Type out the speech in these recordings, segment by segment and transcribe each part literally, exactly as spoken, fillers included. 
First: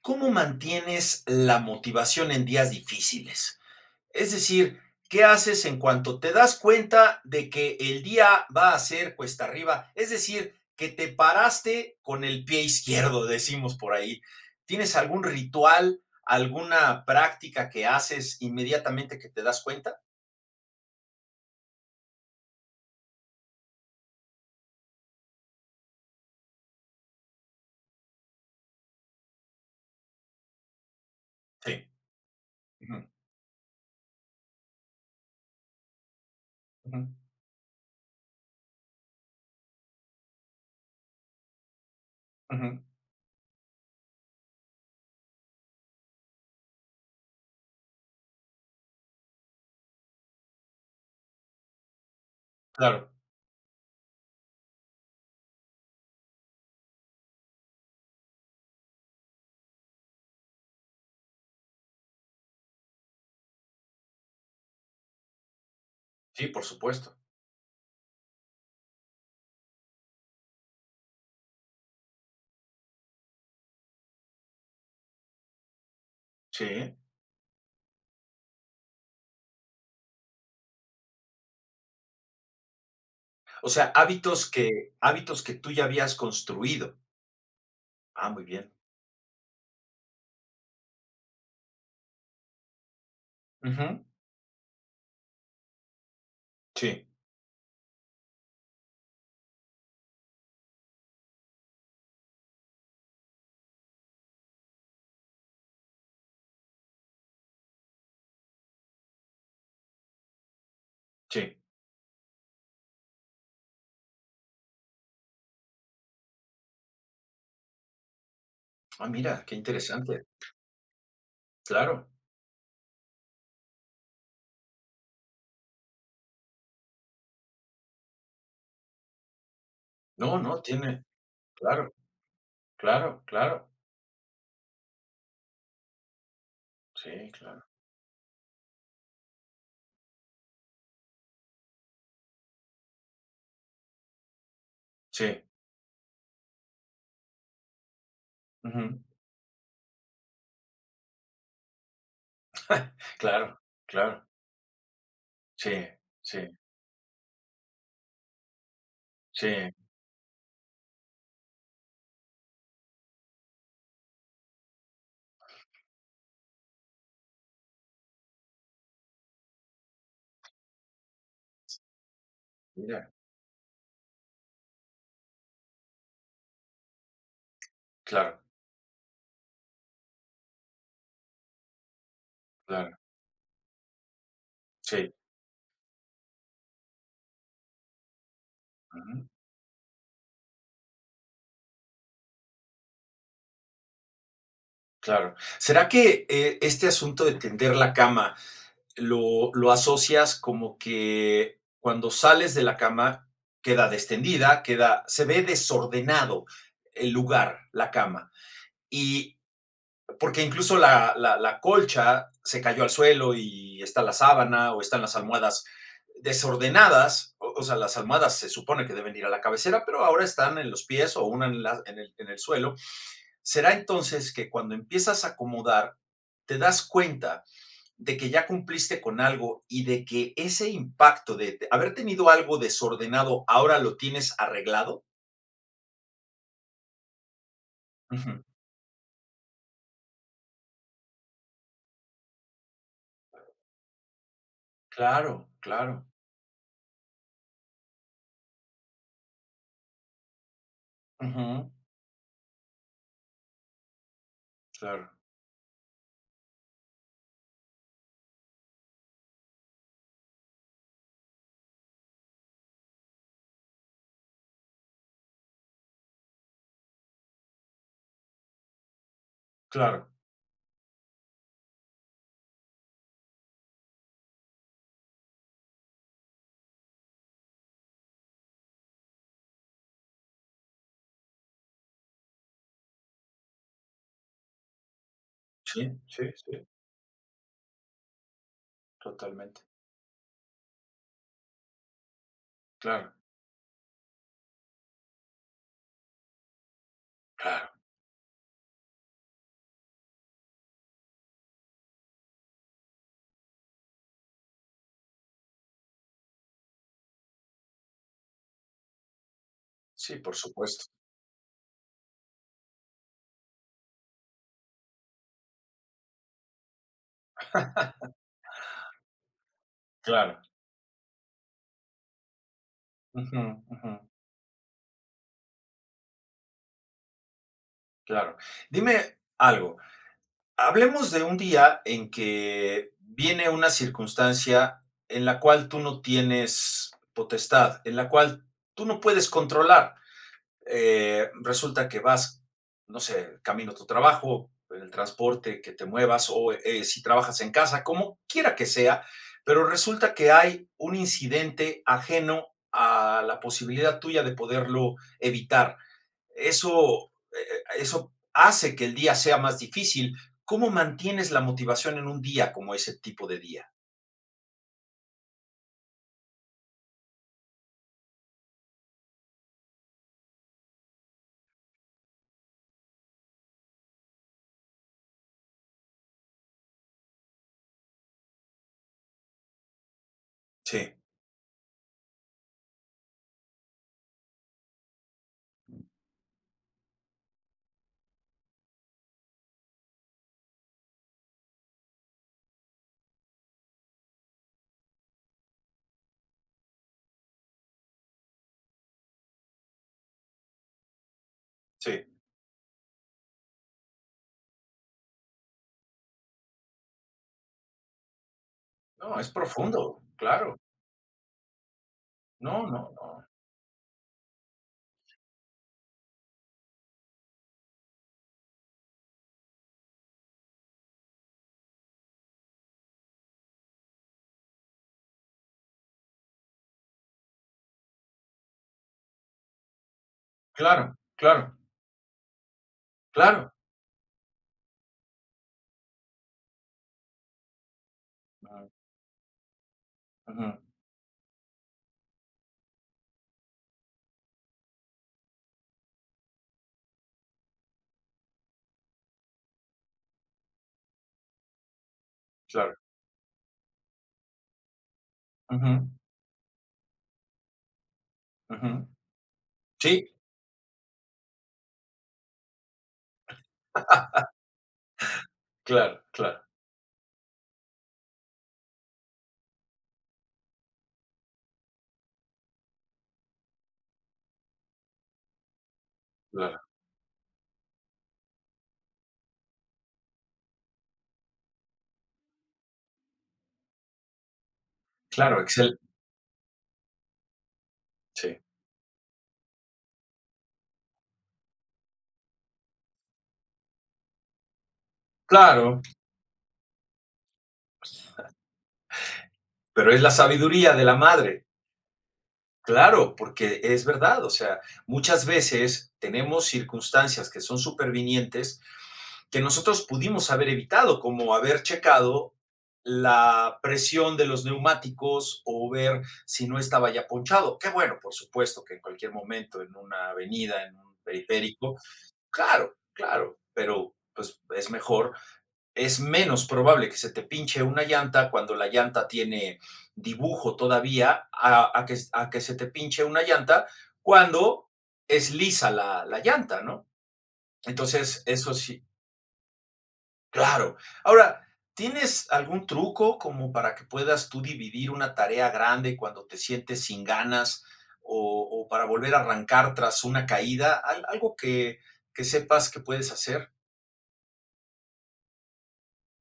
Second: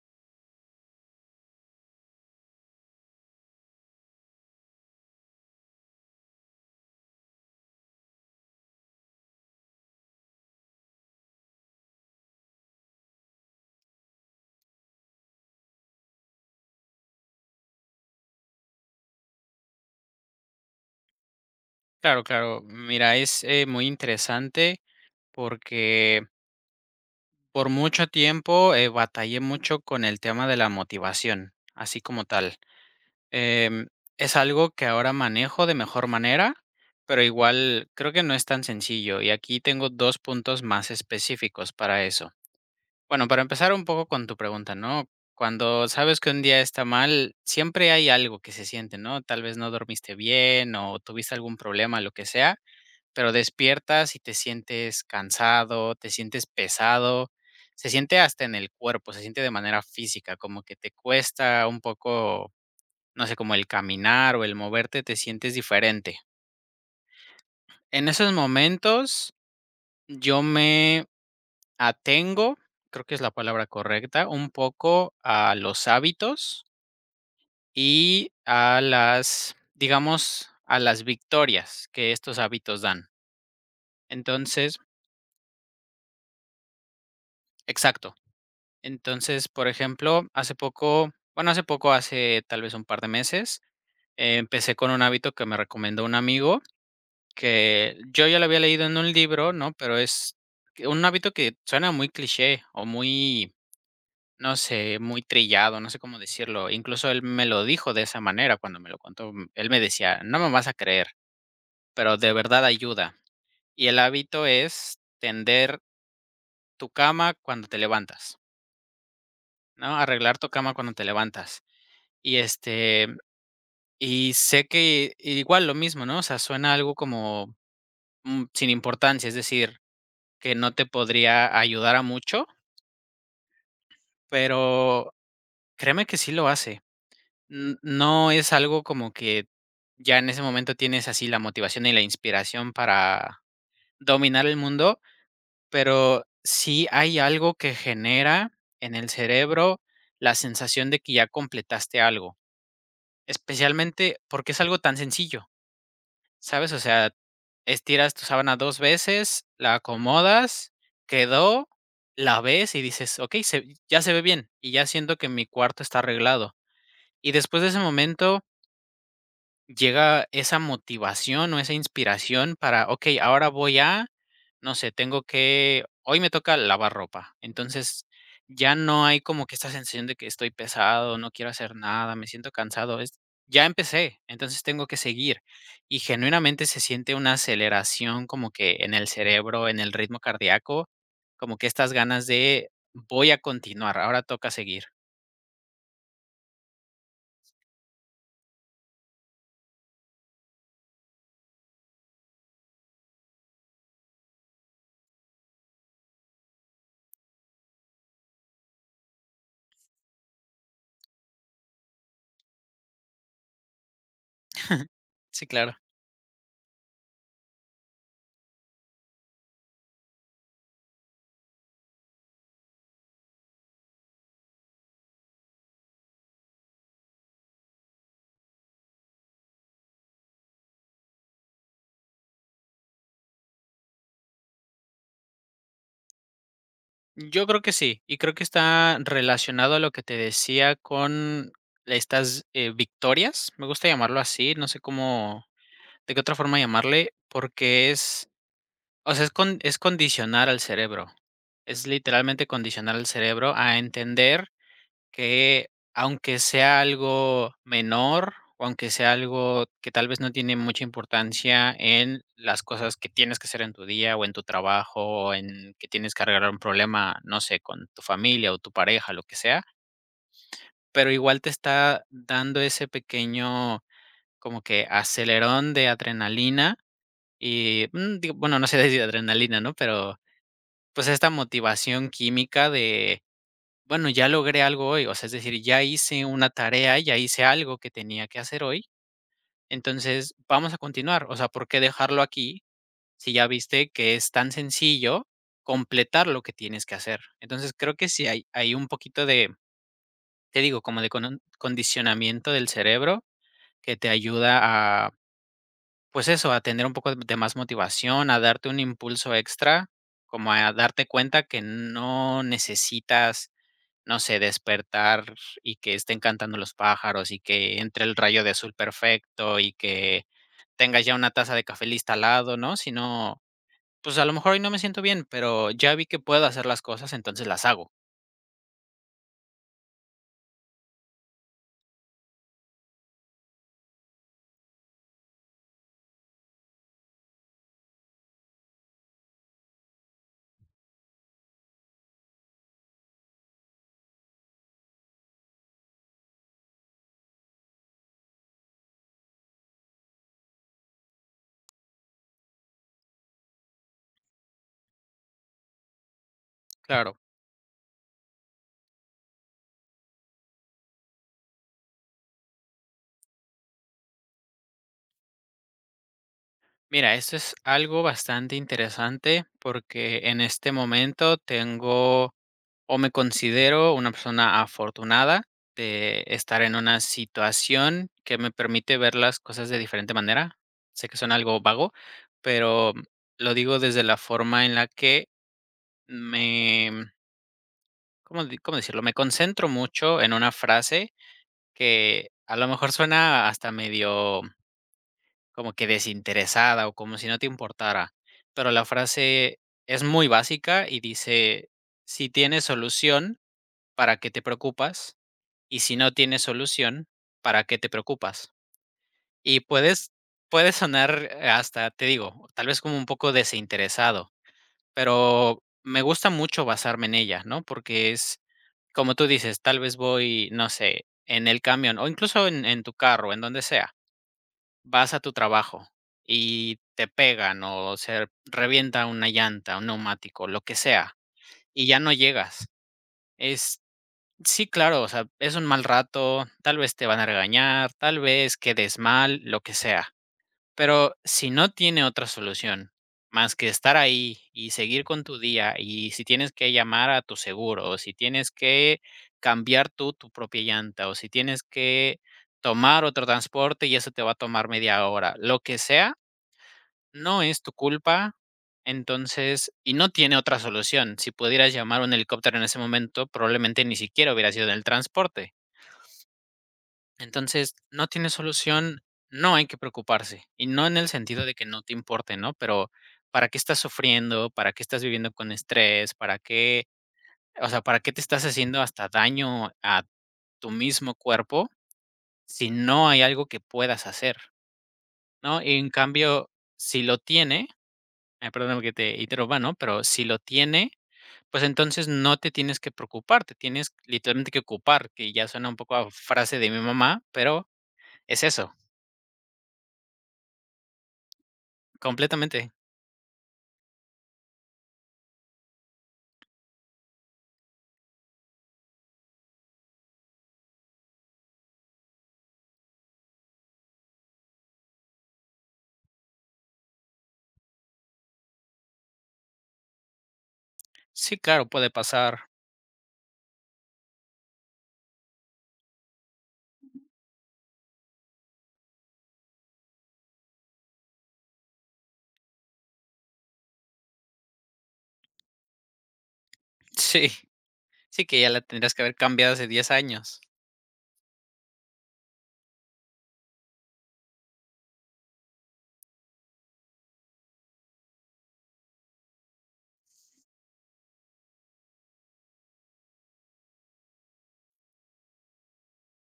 ¿Cómo mantienes la motivación en días difíciles? Es decir, ¿qué haces en cuanto te das cuenta de que el día va a ser cuesta arriba? Es decir, que te paraste con el pie izquierdo, decimos por ahí. ¿Tienes algún ritual, alguna práctica que haces inmediatamente que te das cuenta? Claro, claro. Mira, es eh, muy interesante porque por mucho tiempo eh, batallé mucho con el tema de la motivación, Sí. así como tal. Ujú, Em, es algo que ahora manejo de mejor manera, ujú, pero igual creo que no es tan sencillo. Y aquí tengo dos puntos más específicos para eso. ujú. Bueno, para empezar un poco con tu pregunta, ¿no? Cuando sabes que un día está mal, siempre hay algo que se siente, ¿no? Tal vez no dormiste bien o tuviste algún problema, lo que sea, Claro, pero despiertas y te sientes cansado, te sientes pesado, se siente hasta en el cuerpo, se siente de manera física, como que te cuesta un poco, no sé, como el caminar o el moverte, te sientes diferente. sí, por supuesto. En esos momentos yo me atengo, creo que es la palabra correcta, un poco a los hábitos Sí. y a las, digamos, a las victorias que estos hábitos dan. O sea, hábitos Entonces, que hábitos que tú ya habías construido. exacto. Ah, muy bien. Entonces, por ejemplo, hace poco, bueno, hace poco, hace tal vez un par de meses, Ujú. eh, empecé con un hábito que me recomendó un amigo, Sí. que yo ya lo había leído en un libro, ¿no? Pero es que un hábito que suena muy cliché o muy, no sé, muy trillado, no sé cómo decirlo. Incluso él me lo dijo de esa manera cuando me lo contó. m- Él me decía, no me vas a creer, Sí. pero de verdad ayuda. Y el hábito es tender tu cama cuando te levantas, Ah, mira, qué ¿no? interesante. Arreglar tu cama cuando te levantas. Claro. Y este, Y sé que igual lo mismo, ¿no? O sea, suena algo como, mm, sin importancia, es decir, No, que no, no te tiene podría claro, ayudar a mucho, claro, claro. pero créeme que sí lo hace. Sí, claro. N- No es algo como que ya en ese momento tienes así la motivación y la inspiración para dominar el mundo, Sí. pero sí hay algo que genera Ujú. en el cerebro la sensación de que ya completaste algo, Claro, especialmente claro. porque es algo tan sencillo. Sí, sí, ¿Sabes? O sea, estiras tu sábana dos veces, sí. la acomodas, quedó, la ves y dices: "Okey, se ya se ve bien", y ya siento que mi cuarto está arreglado. Y después de ese momento llega esa motivación o esa inspiración para, Mira, okey, ahora voy a, no sé, tengo que, hoy me toca lavar ropa. Entonces, claro, ya no hay como que esta sensación de que estoy pesado, no quiero hacer nada, me siento claro. cansado, es ya empecé, entonces tengo que Sí. seguir. Y genuinamente se siente una aceleración como que en el Ujú. cerebro, en el ritmo cardíaco, como que estas ganas de voy a continuar, ahora toca seguir. Claro. ¿Será que, eh, este asunto de tender la cama lo lo asocias como que cuando sales de la cama queda destendida, queda se ve desordenado el lugar, la cama? Y porque incluso la, la, la, colcha se cayó al suelo y está la sábana o están las Sí, almohadas claro. desordenadas, o, o, sea, las almohadas se supone que deben ir a la cabecera, pero ahora están en los pies o una en, la, en, el, en el suelo. ¿Será entonces que cuando empiezas a acomodar, te das cuenta de que ya cumpliste con algo y de que ese impacto de haber tenido algo desordenado ahora lo tienes arreglado? Yo creo que sí, y creo Ujú. que está relacionado a lo que te decía con estas, eh, victorias, me gusta llamarlo así, no sé cómo Claro, claro. de qué otra forma llamarle, porque es, o sea, es con es condicionar al cerebro, Ujú. es literalmente condicionar al cerebro a entender Claro, que aunque sea algo menor, o aunque sea algo que tal vez no tiene mucha importancia en las cosas que tienes que hacer en tu día, o en tu trabajo, o en que tienes que arreglar un problema, no sé, con tu familia, o tu pareja, lo que sea, claro. pero igual te está dando ese pequeño como que acelerón de adrenalina y, mm, digo, bueno, no sé si adrenalina, ¿no? Pero, pues, esta motivación química de bueno, ya logré algo hoy, o sea, es decir, Sí, ya hice sí, una sí. tarea, ya hice algo que tenía que hacer hoy, Totalmente. entonces vamos a continuar, o sea, ¿por qué dejarlo aquí Claro, si ya viste que es tan sencillo completar lo que tienes que hacer? claro. Entonces, creo que sí hay, hay un poquito de, te digo, como de cono- condicionamiento del cerebro que te ayuda a, pues eso, a tener un poco de más motivación, a darte un impulso extra, Sí, por como a supuesto. darte cuenta que no necesitas, no sé, despertar y que estén cantando los pájaros y que entre el rayo de azul perfecto y que Claro. tengas ya una taza de café lista al lado, ¿no? Si Ujú, no, ujú, pues a lo mejor hoy no me siento bien, pero ya vi que puedo hacer las cosas, entonces las hago. claro. Dime algo, hablemos de un día en que viene una circunstancia en la cual tú no tienes potestad, en la cual tú no puedes controlar. Eh, resulta que vas, no sé, camino a tu trabajo, en el transporte, que te muevas o eh, si trabajas en casa, como quiera que sea, pero resulta que hay un incidente ajeno a la posibilidad tuya de poderlo evitar. Eso, Claro. eh, eso hace que el día sea más difícil. ¿Cómo mantienes la motivación en un día como ese tipo de día? Mira, esto es algo bastante interesante porque en este momento tengo o me considero una persona afortunada de estar en una situación que me permite ver las cosas de diferente manera. Sí, Sé que suena algo vago, pero lo digo desde la forma en la que me, ¿cómo, di- cómo decirlo? Me concentro mucho en una frase que a lo mejor suena hasta medio como que desinteresada o como si no te importara. Pero la frase es muy básica y dice, sí. si tienes solución, ¿para qué te preocupas? Y si no tienes solución, ¿para qué te preocupas? No, es Y profundo, puedes, claro. puede sonar eh, hasta, te digo, No, tal no, vez como un no. poco desinteresado, pero me gusta mucho basarme en ella, ¿no? Porque es, como tú dices, tal vez voy, no sé, en el camión o incluso en, en tu carro, en donde sea. Vas a tu trabajo y te pegan o se revienta una llanta, un neumático, lo que Claro, sea, claro, y ya no llegas. claro. Es sí, claro, o sea, es un mal rato, tal vez te van a regañar, tal vez quedes mal, lo que sea. Ujú. Pero si no tiene otra solución más que estar ahí y seguir con tu día, y si tienes que llamar a tu seguro, o si tienes que cambiar tú tu propia llanta, o si tienes que Claro. tomar otro transporte y eso te va a tomar media hora, lo que Ujú, sea, no es tu culpa, ujú. entonces y Sí, no tiene otra solución. Si pudieras llamar a un helicóptero en ese momento, probablemente ni siquiera hubiera sido en el transporte. claro, claro, Entonces, no tiene solución, no hay que preocuparse. Y no en el sentido de que no te importe, ¿no? Pero, ¿para qué estás sufriendo? ¿Para qué estás viviendo con estrés? ¿Para claro. qué? O sea, ¿para qué te estás haciendo hasta daño a tu mismo cuerpo si no hay algo que puedas hacer? Claro, ¿No? Y excel en cambio, si lo tiene. sí. Eh, perdóname que te interrumpa, ¿no? Pero si lo tiene, pues entonces no te tienes que preocupar, te tienes literalmente que ocupar, que ya suena un Claro, poco a frase de mi mamá, pero es eso, pero es la sabiduría de la madre. completamente. Claro, porque es verdad, o sea, muchas veces tenemos circunstancias que son supervinientes que nosotros pudimos haber evitado, como haber checado la presión de los neumáticos o ver si no estaba ya ponchado. Qué bueno, por supuesto, que en cualquier momento en una avenida, en un Sí, claro, periférico, puede pasar. claro, claro, pero pues es mejor, es menos probable que se te pinche una llanta cuando la llanta tiene dibujo todavía a, a que, a que se te pinche una llanta cuando es lisa la, la llanta, ¿no? Sí, Entonces, sí que ya eso la sí, tendrías que haber cambiado hace diez años. claro. Ahora, ¿tienes algún truco como para que puedas tú dividir una tarea grande cuando te sientes sin ganas o, o para volver a arrancar tras una caída? Al- algo que, que sepas que puedes hacer.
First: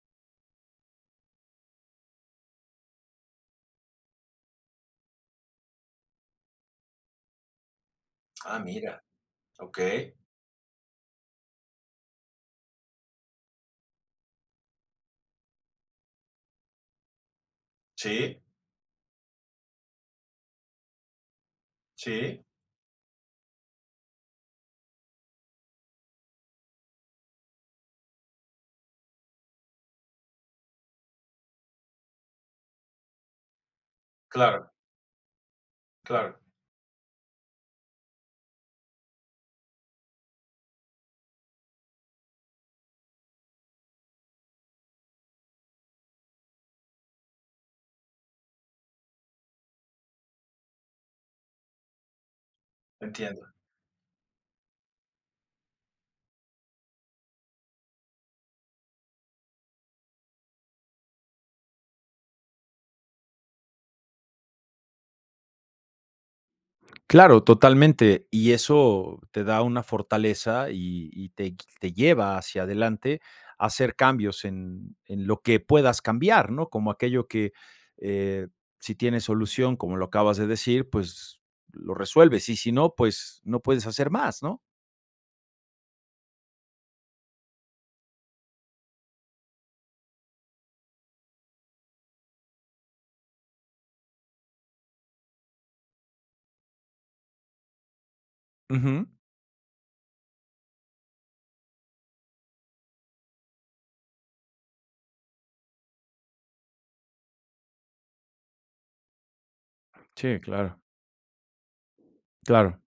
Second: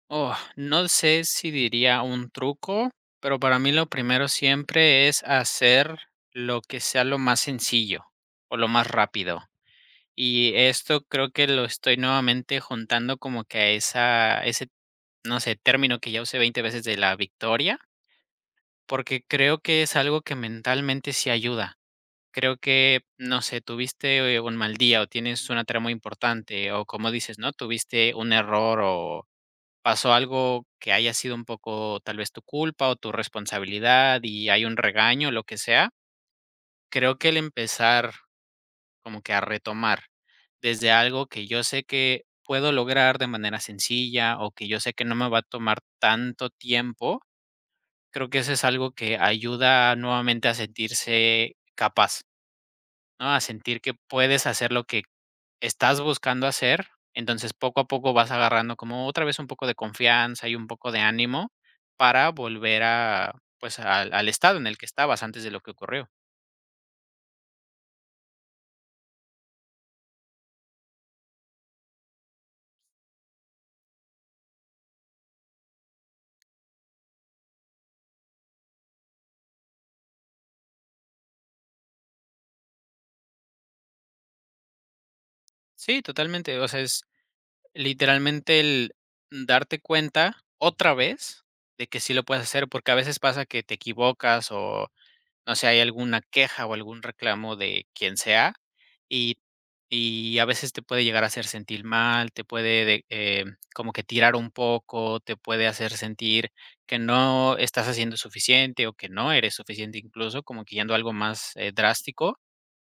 Oh, no sé si diría un truco, pero para mí lo primero siempre es hacer lo que sea lo más sencillo o Ah, lo más mira. rápido. Okey. Y esto creo que lo estoy nuevamente juntando como que a esa ese, no sé, término que ya usé veinte veces de la victoria, Sí, porque creo que es algo que mentalmente sí ayuda. sí, Creo que, no sé, tuviste, eh, un mal día o tienes una tarea muy importante o, como dices, ¿no?, tuviste un error o pasó algo que haya sido un poco, tal vez, tu culpa o tu responsabilidad y hay claro, un regaño, lo que sea. claro, Creo que el empezar como que a retomar desde algo que yo sé que puedo lograr de manera sencilla o que yo sé que no me va a tomar tanto tiempo, creo que eso es algo que ayuda nuevamente a sentirse capaz, ¿no? A entiendo. sentir que puedes hacer lo que estás buscando hacer, entonces poco a poco vas agarrando como otra vez un poco de confianza y un poco de ánimo para volver a, pues al, al estado en el que estabas antes de lo que ocurrió. Claro, totalmente. Y eso te da una fortaleza y y te gui te lleva hacia adelante a hacer cambios en en lo que puedas cambiar, ¿no? Como aquello que, eh, si tiene solución, como lo acabas de decir, pues lo resuelves, y si no, pues no puedes hacer más, ¿no? Sí, totalmente. O sea, es, literalmente el darte cuenta otra vez de que sí lo puedes hacer, porque a veces pasa que te equivocas o no sé, hay alguna queja o algún reclamo de quien sea Ujú. y, y a veces te puede llegar a hacer sentir mal, te puede de- eh, como que tirar un poco, te puede hacer sentir que no estás haciendo suficiente o que no eres suficiente Sí, incluso, como que claro, yendo a algo más eh, drástico, claro.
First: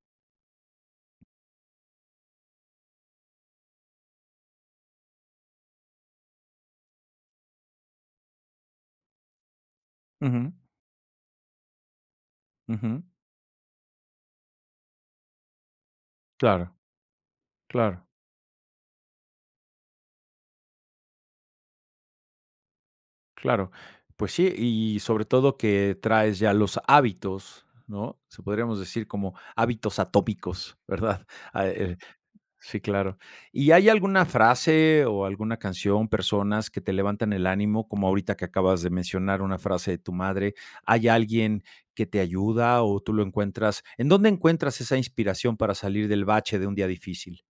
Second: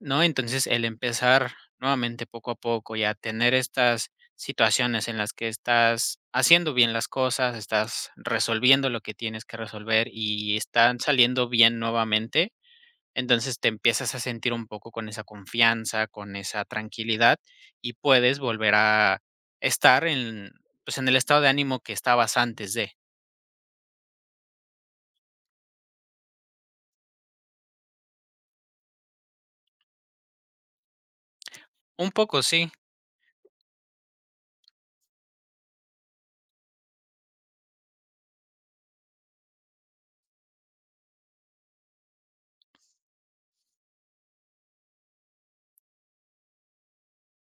¿no? Entonces, el empezar nuevamente poco a poco y a tener estas situaciones en las que estás haciendo bien las cosas, estás resolviendo lo que tienes que resolver Ujú, y están saliendo bien nuevamente, ujú, entonces te empiezas a sentir un poco con esa confianza, con esa claro, tranquilidad y claro. puedes volver a estar en, pues, en el estado de ánimo que estabas antes de. Claro, pues sí, y sobre todo que traes ya los hábitos, ¿no? Se podríamos decir como hábitos atómicos, ¿verdad? Ah, eh, Un poco, sí. sí, claro. ¿Y hay alguna frase o alguna canción, personas que te levantan el ánimo, como ahorita que acabas de mencionar una frase de tu madre? ¿Hay alguien que te ayuda o tú lo encuentras? ¿En dónde encuentras esa inspiración para salir del bache de un día difícil?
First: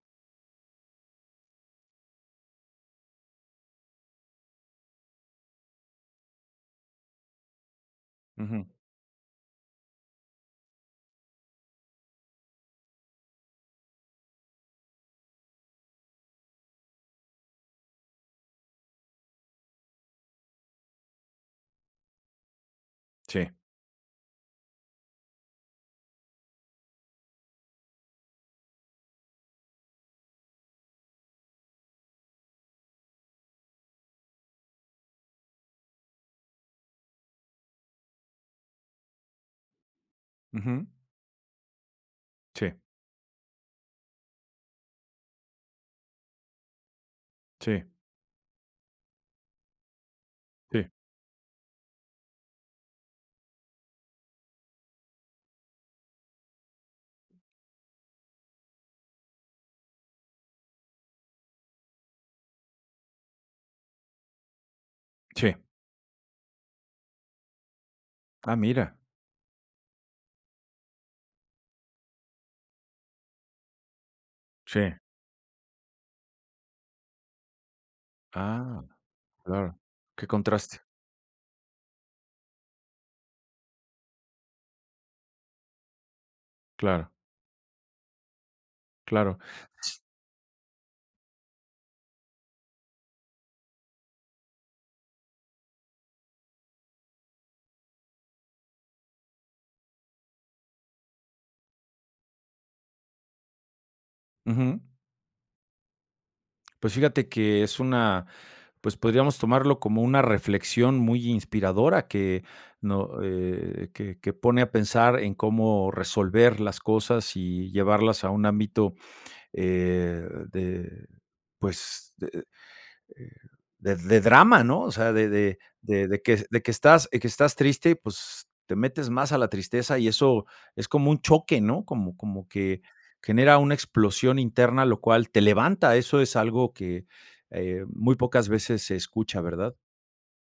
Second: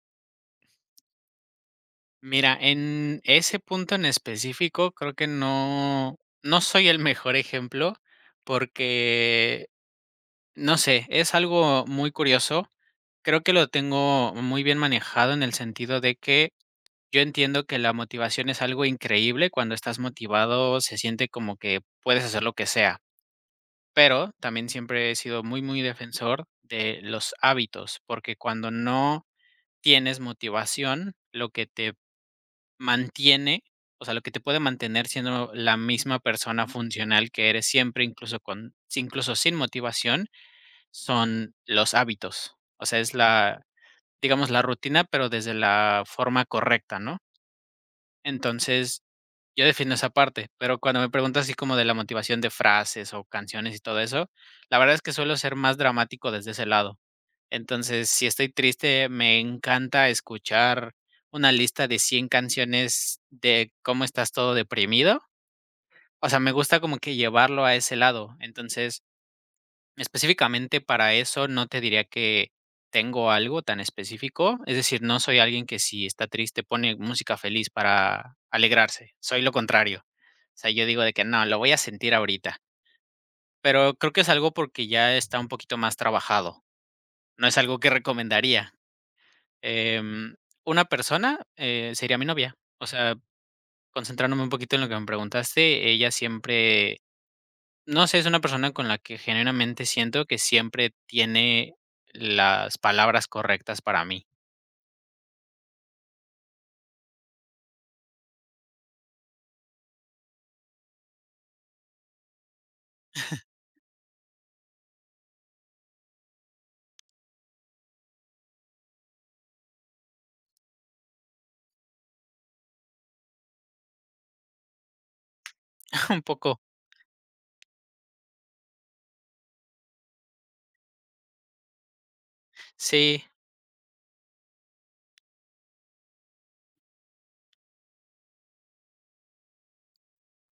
Mira, en ese punto en específico, creo que no, no soy el mejor ejemplo Ujú. porque, no sé, es algo muy curioso. Creo que lo tengo muy bien manejado en el sentido de que yo entiendo que la motivación es algo increíble. Cuando estás motivado, se siente como que puedes hacer lo que sea. Sí. Pero también siempre he sido muy, muy defensor de los hábitos, porque cuando no tienes motivación, lo que te mantiene, o sea, lo que te puede mantener siendo la misma persona funcional que eres siempre, incluso con sí, incluso sin motivación, Ujú. son los hábitos. Sí, O sea, es la, digamos, la rutina, pero desde la forma correcta, ¿no? sí, Entonces, yo defiendo esa parte, pero sí, cuando me preguntas así como de la motivación de frases o canciones y todo eso, la verdad es que suelo ser más dramático desde ese lado. Entonces, si estoy triste, me encanta escuchar una lista de cien canciones de cómo estás todo deprimido. sí. O sea, me gusta como que llevarlo a ese lado. Ah, mira. Entonces, específicamente para eso no te diría que tengo algo tan específico. Es Sí. decir, no soy alguien que si está triste pone música feliz para Ah. alegrarse. Soy lo Claro, contrario. qué O sea, contraste. yo digo de que no, lo voy a sentir ahorita. Pero creo que es algo porque ya está un poquito más trabajado. Claro, No es algo que recomendaría. claro. Em, una persona, eh, sería mi novia. O sea, concentrándome un poquito en lo que me preguntaste, ella siempre, no sé, es una persona con la que genuinamente siento que siempre tiene las palabras correctas para mí. Ujú. Pues fíjate que es una, pues podríamos tomarlo como una reflexión muy inspiradora que, no, eh, que, que pone a pensar en cómo resolver las cosas y llevarlas a un ámbito eh, de, pues, eh, de, de drama, ¿no? O sea, de, de, de, de Un que, poco, de que estás, que estás triste, pues te metes más a la tristeza y eso es como un choque, ¿no? Como, como que sí, genera una explosión interna, lo cual te levanta. Eso es algo que eh, muy pocas veces se escucha, ¿verdad?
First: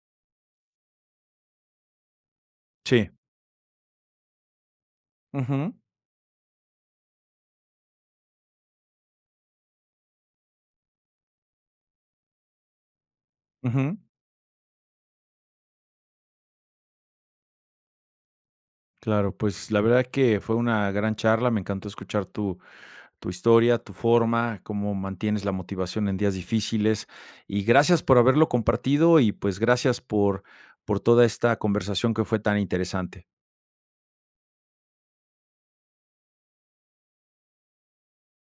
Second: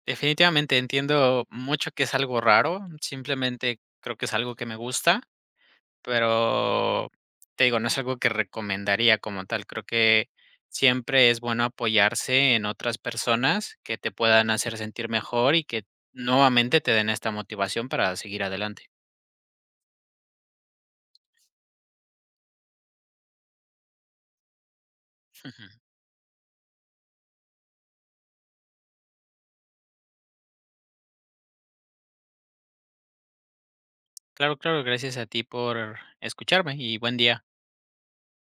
definitivamente entiendo mucho que es algo raro, Sí. simplemente creo que es algo que me gusta. Ujú, Pero, te digo, no es algo que recomendaría como tal. Creo que siempre es bueno apoyarse en otras personas ujú. que te puedan hacer sentir mejor y que nuevamente te den esta motivación para seguir adelante. Claro, pues la verdad que fue una gran charla, me encantó escuchar tu, tu historia, tu forma, cómo mantienes la Ujú. motivación en días difíciles. Y gracias por haberlo compartido y pues gracias por, por toda esta conversación que fue tan interesante. Claro, claro, gracias a ti por escucharme y buen día.